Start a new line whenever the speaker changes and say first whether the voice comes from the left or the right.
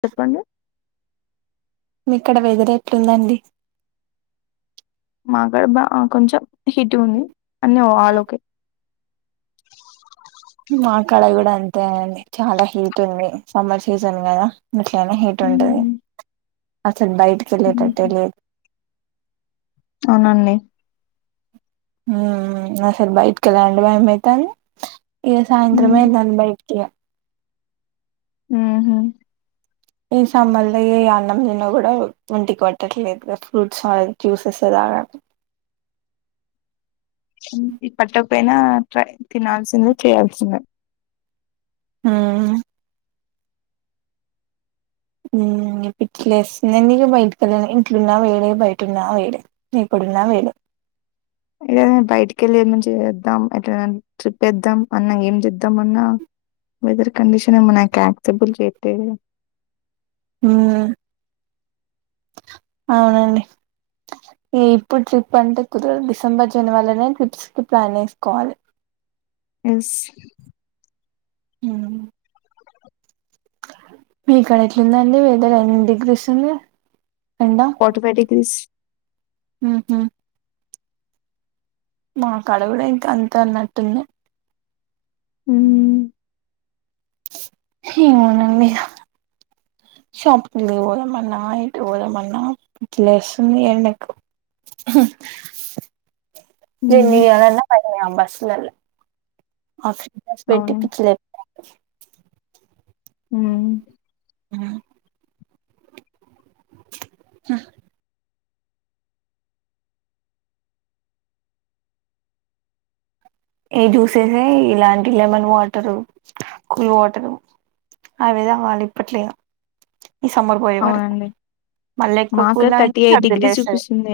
left: చెప్పండి
right: మీక్కడ వెదిరేట్లుందండి
left: మా కడ బాగా కొంచెం హిటగా ఉంది అని ఆల్ ఒకే
right: ఇ క్కడ కూడా అంతేండి చాలా హీట్ ఉంది సమ్మర్ సీజన్ కదా ఇట్లనే హీట్ ఉంటది
left: హ్మ్.
right: అసలు బైట్కి ఏలే టట్టే
left: హుహు.
right: లేదు
left: అవునండి
right: మ్.. అసలు బయటికి వెళ్ళలాంటే భయం అయ్తంది ఇ సాయంత్రం అయితాంది బయటికి ఇగ
left: ఊ.. మ్
right: ఈ సమ్మర్ లో ఏ అన్నం తినకూడదు ఒంటికి పట్టట్లేదు కదా ఫ్రూట్స్ అ జ్యూసెసే తాగాలి [inaudible]
left: ఈ పట్టపైనా ట్రై తినాల్సిందే చేయాల్సిందే
right: అమ్మ్.... మ్.. పిచ్చి లేస్తుంది అండి ఇంట్లో ఉన్న వేడే బయట ఉన్న వేడే వెళ్ళిన వేడే
left: ఇ బయటికి వెళ్ళి ఏమైనా చేద్దాం ఎట్లాయినా ట్రిప్ ఏద్దాం అన్న ఏం చేద్దాం అన్నా వెదర్ కండిషన్ ఏమన యాక్సెబుల్ చెప్పేది
right: మ్మ్.. అవునండి ఏ ఇప్పుడు ట్రిప్ అంటే కుదరదు డిసెంబర్ జనవరిలోనే ట్రిప్స్ కి ప్లాన్ వేసుకోవాలి [inaudible]
left: ఎస్
right: మ్మ్.. మీక్కడ ఎట్లుందండి వేఅతేర్ ఎన్ని డిగ్రీస్ ఉంది
left: ఫోర్టిఫైవ్ డిగ్రీస్
right: ఊ హమ్ మా కాడా కూడా ఇంకా అంతే అన్నట్టుంది
left: మ్........
right: ఏమోనండి షాప్ కి పోదామన్నా ఎటు పోదామన్న పిచిలేస్తుంది ఎండీకి [unintelligible] [unintelligible] ఆస్ పెట్టి
left: అవును
right: పిచ్చిలే
left: మ్...
right: [inaudible] హ్.... ఏ జ్యూసేసే ఇలాంటి లెమన్ వాటరు కూల్ వాటరు అవిధా వాళ్ళ ఇప్పట్లే ఇగ ఈ సమ్బర్ పోయే వరకు
left: అవునండి
right: మళ్ళీ ఎక్కువ
left: మాకు
right: కూల్ తాగితే
left: థర్టీ ఎయిట్ డిగ్రీస్
right: సబ్దులేస్తది
left: చూపిస్తుంది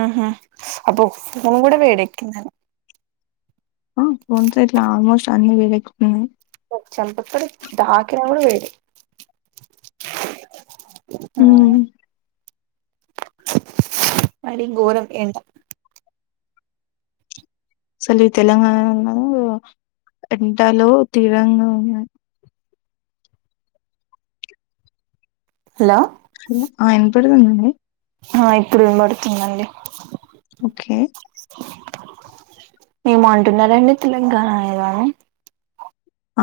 right: ఊహూ స్ అబ్బో ఫోన్ కూడా వేడేక్కేంది
left: హా.. ఫోన్ ఇట్లా ఆల్మోస్ట్ అన్ని వేడియెకుతున్నాయి
right: చెంప పడి దాకినా కూడా వేడి మ్
left: ఉమ్
right: మరీ గోరం ఏండా
left: అసలు ఈ తెలంగాణ ఉన్న ఎండలో తీవ్రంగా ఉన్నాయి
right: హలో
left: ఆ ఈన్పడ్తునండి
right: ఆ ఇప్పుడు వినబడుతుంది అండి
left: ఓకే
right: ఏమో అంటున్నారంండి తెలంగా న ఏదోఅని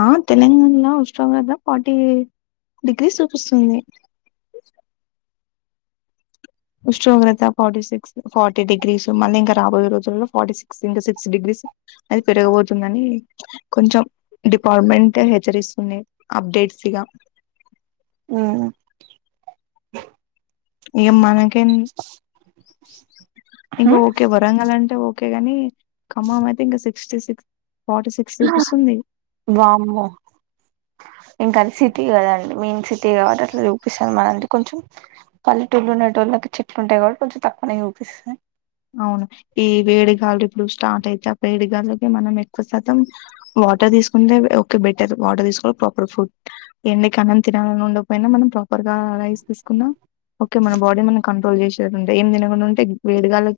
left: ఆ తెలంగాణలో ఉష్ణోగ్రత ఫార్టీ డిగ్రీ చూపిస్తుంది
right: [inaudible]
left: ఉష్ణోగ్రత ఫార్టీ సిక్స్ ఫార్టీ డిగ్రీస్ మళ్ళీ ఇంకా రాబోయే రోజుల్లో ఫార్టీ సిక్స్ ఇకా సిక్స్ డిగ్రీస్ అది పెరగబోతుందని కొంచెం డిపార్ట్మెంట్ హెచ్చరిస్తుంది అప్డేట్ సిగా
right: మ్
left: ఇగ మనకేం ఓకే వరంగల్ అంటే ఓకే గాని ఖమ్మం అయితే ఇంకా సిక్స్టీ సిక్స్ ఫార్టీ సిక్స్ చూపిస్తుంది
right: వామ్మో ఇంకా అది సిటీ కదండి మెయిన్ సిటీ కాబట్టి అట్లా చూపిస్తాారు మన కొంచెం పల్లెటోళ్ళు ఉండేటోళ్లకి చెట్లు ఉంటాయి కాబట్టి కొంచెం తక్కువ చూపిస్తాయి
left: అవును ఈ వేడిగాలు ఇప్పుడు స్టార్ట్ అయితే ఆ వేడిగాలకి మనం ఎక్కువ శాతం వాటర్ తీసుకుంటే కూడా బెటర్ వాటర్ తీసుకోవాలి ప్రాపర్ ఫుడ్ ఎండకాలం తినాలని ఉండకపోయినా మనం ప్రపర్ రైస్ తీసుకుందాం ఓకే మన బాడీ మన కంట్రోల్ చేసేది ఉంటాయిఏ తినకుండా ఉంటే వేడిగాలి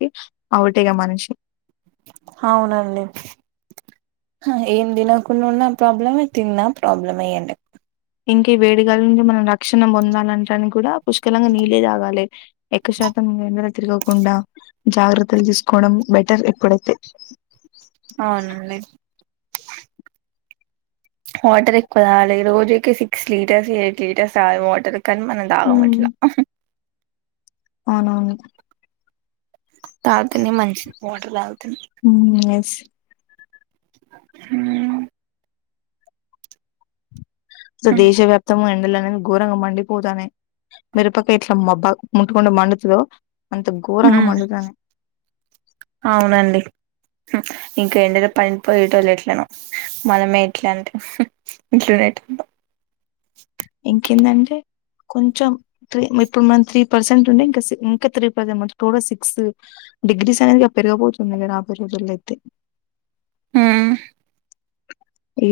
right: అవునండి ఏం తినకుండా ఉన్నా ప్రాబ్లమే తిన్నా ప్రాబ్లం ఎండకి
left: ఇంక వేడిగాలు నుంచి మనం తక్షణం పొందాలంటానికి కూడా పుష్కలంగా నీళ్ళే తాగాలి ఎక్కువ శాతం ఎండలో తిరగకుండా జాగ్రత్తలు తీసుకోవడం బెటర్ ఎప్పుడైతే
right: అవునండి వాటర్ ఎక్కువ తాగలేదు రోజుకి సిక్స్ లీటర్స్ ఎయిట్ లీటర్స్ తాగాల వాటర్ కానీ మనం తాగం
left: ఉమ్,
right: అట్లా
left: అవునవును
right: తాగితేనే మంచిది వాటర్ తాగితేనే
left: మ్ ఎస్
right: మ్
left: సో దేశవ్యాప్తము ఎండలు అనేది ఘోరంగా మండిపోతానే మిరుపక్కయ్ ఇట్లా మబ్బా ముట్టుకుంటే మండుతాదొ
right: మ్ అవునండి ఇంకా ఏంటో పనిపోయేటోళ్ళు ఎట్లన మనమే ఎట్లా అంటే ఇట్లునేట్ [inaudible]
left: ఇంకేందంటే కొంచెం త్రీ ఇప్పుడు మన త్రీ పర్సెంట్ ఉండే ఇం ఇంకా త్రీ పర్సెంట్ మ టోటల్ సిక్స్ డిగ్రీస్ అనేది పెరిగబొతు ఇగ రాబోయే రోజుల్లో అయితే
right: ఉ
left: ఈ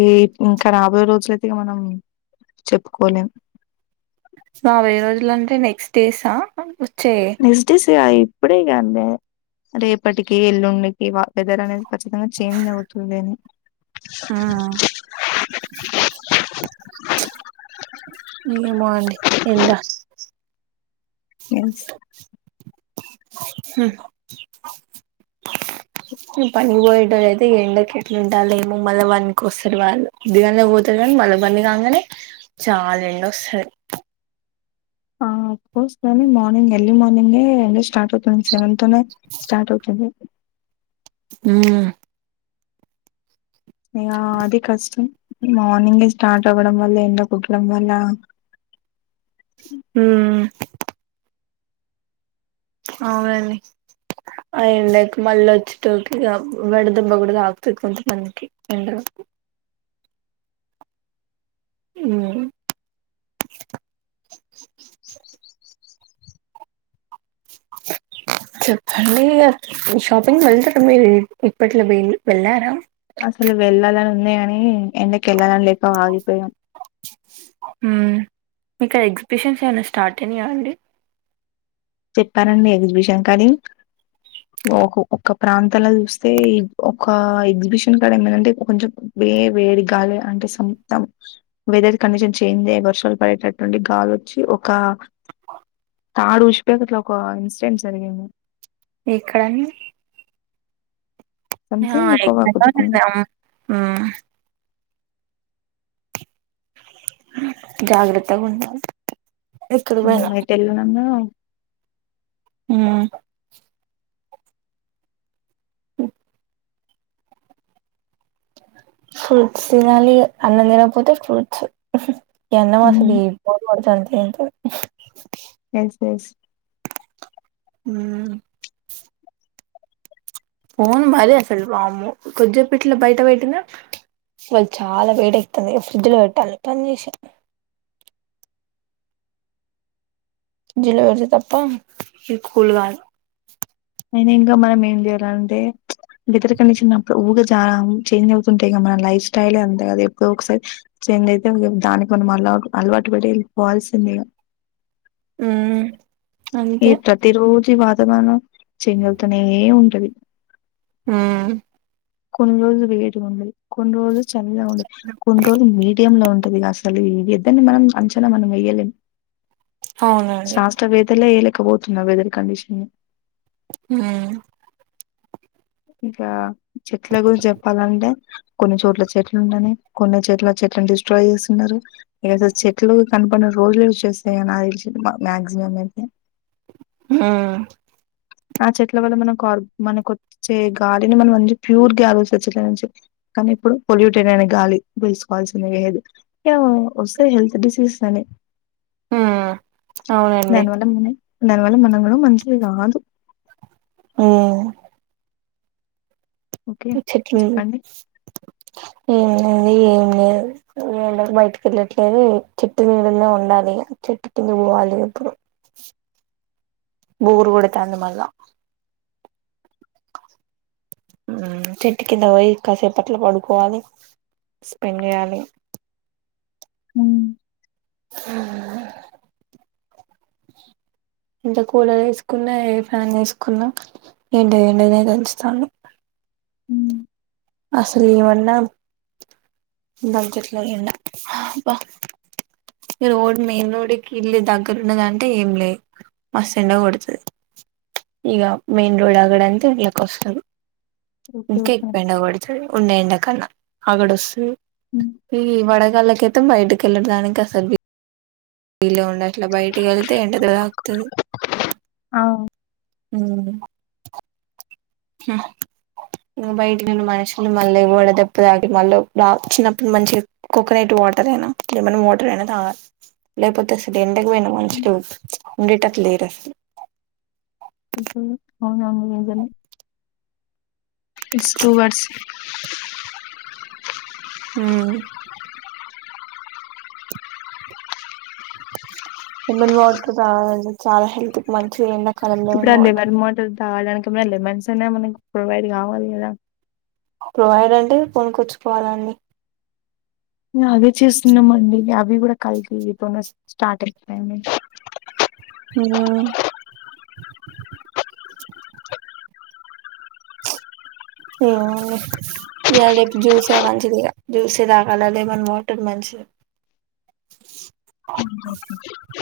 left: ఇంకా రాబోయ రోజులయితేగా మనం చెప్పుకోలేం
right: మా వెయ్యి రోజులు అంటే నెక్స్ట్ డేస
left: నెక్ డేస్ ఇప్పుడే కాం రేపటి కి ఎల్లుండి ఈ వ వెదర్ అనేది ఖచ్చితంగా చేంజ్ అవుతుంది అని
right: ఉ అ ఎర్లీ మార్నింగ్ ఎండ
left: ఎన్స్
right: స [unintelligible] పనికి పోయటోళ్లు అయితే ఎండకి ఎట్లా ఉంటాల్లో ఏమో మళ్ళా ఒన్ కి వస్తరు వాళ్ళు పొద్దగాల్నే పోతరు కా మల్ల వన్ కాంగానే చాలా ఎండొస్తది
left: అ ఆఫకోర్స్ కని మార్నింగ్ ఎర్లీ మార్నింగే ఎండ స్టార్ట్ అవుతుంది సెవెన్ తనే స్టార్ట్ అవుతుంది
right: ఆ
left: అది కష్టం మార్నింగే స్టార్ట్ అవ్వడం వల్ల ఎండ కుట్టడం వల్ల
right: ఉ అవునండి అయి లైక్ మళ్ళీ వచ్చిట్టుకి వడ దేబ్బ కూడా తాకుతది కొంత మందికి ఎండర్ [inaudible] ఇవన్ [unintelligible] [inaudible] చెప్పండి, ఎప్. హ్మ్మ్, షాపింగ్ వెళ్తాకు. [unintelligible] మీరు ఇప్ప ఇప్పట్లో వెళ్ల వెళ్లారా?
left: అసలు వెళ్లాలని ఉంది కాని, ఎండకి వెళ్లాలని లేక ఆగిపోయిన.
right: హ్మ్మ్, ఇక్కడ ఎగ్జిబిషన్స్ ఏమనా స్టార్ట్ అనాయా అండి?
left: చెప్పరాండి? ఎగ్జిబిషన్ అన్నీ. ఓహో, ఒక్క అప్. ప్రాంతాలాల్ చూస్తా, ఒక ఎగ్జిబిషన్ కడ ఏమైందంటే? కొంచెం వే వేడిగాలి అంటే. అంటే, సొం తమ. వెదర్ కండిషన్ చేంజ అయ్యే వర్షాలు పడేటటుఉండి గాలోచ్చి ఒక. తాడు ఓష్‌పోయ్, ఒక అట్లా. ఒక ఇన్సిడెంట్ జరిగింది.
right: ఇక్కడ అన్ని. ఆ
left: సంథింగ్ ఒక
right: ఎక్కడ [unintelligible] అం. ఉమ్మ్ హ్మ్మ్, జాగ్రత్త గా ఉండాలి. ఎక్కడికి
left: ఆ
right: పోయినా
left: ఏట్లెల్లాలనా?
right: హ్మ్మ్. హు. ఫ్రూట్స్ తినాలి ఇగ. అన్నం తినకపోతే ఫ్రూట్స్ ఊ హహా. ఏనా వాస
left: హ్మ్
right: బియ్యం. [unintelligible] రోజూ అంటే ఇంత.
left: Yes, yes.
right: హ్మ్మ్. ఫోన్ మరి అసలు. వమో కొజపట్లో బయట పెట్టిన. వాళ్లు చాలా వేడెక్కుతాది, ఫ్రిడ్జ్‌లో పెట్టాలి బన్ జేసి. ఫ్రిడ్జ్‌లో పెడితే తప్ప, ఇది కూల్ కాదు?
left: అయినా ఇగా మనం ఏం జేయాలంటే? వెదర్ కండిషన్ప్పుడు, ఊగే చాలా చేంజ్ అవుతుంటాయి కదా? మనల్ని. లైఫ్ స్టైల్ ఏ అంటే, అది ఎప్పుడో ఒకసారి చేంజ్ అయితే, ఇగ దానికి కొని మటాద్ అలవాటు పడే వెళ్లిపోవాల్సిందే.
right: [inaudible] మ్మ్
left: ఈ
right: అంతే
left: ప్రతిరోజ, ఈ వాత్. దా మనం చేంజ్ అవుతూనే ఉంటది.
right: ఉమ్.
left: కొన్ని రోజులు వేడిగా ఉండే, కొన్ని రోజులు చల్లగా ఉండే, కొన్ని రోజులు మీడియం లో ఉండే. ఉంటది. ఇగ అసలు ఇళ్ల ఇద్దరిని మనం అంచన మనం వేయలేం.
right: అవునండి
left: శాస్త్రవేత్తలే, ఏయలేకపోతున్నారు వెదర్ కండిషన్‌ని.
right: ఉమ్.
left: ఇగ చెట్ల గురించి చెప్పాలంటే, కొన్ని చోట్ల చెట్లు ఉండని. కొన్ని చెట్ల, చెట్లను డిస్ట్రాయ్ చేస్తున్నారు. ఇగ జూడు, చెట్లు కనపడని రోజులే వచ్చేస్తాయి నాక్ తెలిసి. మాక్సిమం అయితే.
right: ఉమ్మ్.
left: ఆ చెట్ల వల్ల మనకు, కర్ మనకొచ్చే గాలిని మన మంచి ప్యూర్ గాలి వస్తాది. చెట్ల నుంచి కానీ ఇప్పుడు పొల్యూటెడ్ అయిన గాలి పీల్చుకోవాల్సిందే. ఎది ఏమో వస్తే, హెల్త్ డిసీజెస్ అని.
right: మ్మ్ అవునండి
left: దానివల్ల మనం, దానివల్ల మనం గూడ మంచిది కాదు.
right: ఉమ్మ్.
left: ఓకే
right: ఈ చెట్లు,
left: చెప్పండి
right: మ్మ్. అది ఏం లేదు, వేళక్ బయటికి వెళ్లట్లేదు. చెట్టు నీడనే ఉండాలి చెట్టు. ఇగ పోవాలి ఇప్పుడు, బోర్ కొడతాంది మళ్ల. మ్మ్, చెట్టు కింద పోయి కాసేపట్ల పడుకోవాలి. స్పెండ్ చేయాలి.
left: ఉమ్.
right: మ్మ్ మ్ ఇంత కూలర్ వేసుకున్నా, ఏ ఫ్యాన్ వేసుకున్నా, ఎండ ఎండనే తలుస్తాది.
left: ఉమ్,
right: అసలు ఏమన్నా బడ్జెట్ లో అయిందా అబ్బా ఈ రోడ్ మెయిన్ రోడ్కి ఇల్లు దగ్గరు ఉన్నదంటే ఏం లే మస్తు ఎండ కొడుతది ఈగా మెయిన్ రోడ్ ఆగడ అంతే ఇళ్ళ కు వస్తారు
left: ఓకే
right: ఊకె
left: ఓకే
right: ఎండ కొడతాది ఉండే ఎండా కన్నా ఆగడు వస్తూ ఈ వడగాళ్ళ కైతే బయటకి వెళ్ళటడాానికి అసలు వీలే ఉండట్లా బయటికి వెళతే ఎండ తాకుతది
left: అవును
right: ఊ హు బయటికి పోయిన మనుషులు మళ్ళీ కూడా దేబ్బ దాగి మళ్ళీ వచ్చిన్నప్పుడు మంచిగా కోకోనట్ వాటర్ అయినా లేమన్ వాటర్ అయినా తాగాలి లేకపోతే అసలు ఎండకు పోయిన మనుషులు ఉండేటట్లు లేరు అసలు
left: ఉహు అ అవును అవును నిజమే ఇట్స్ స్టూవర్స్
right: హు లేమన్ వాటర్ తాగాలి చాలా హెల్త్ కి మంచిగా ఎండకి
left: ఇప్పుడ లెమన్ వాటర్ తాగడానికి లెమన్స్ అనే మనకి ప్రొవైడ్ కావాలి కదా
right: ప్రొవైడ్ అంటే కొనుకొచ్చు కోవాలండి
left: అదే చేస్తున్నాం అండి అవి కూడా కల్తీ తోనే వసు స్టార్టింగ్ టైమే
right: ఆ ఏమో అండి ఇయాల రేపు జ్యూసే మంచిది జ్యూసే తాగాల లేమన వాటర్ మంచిది
left: [unintelligible]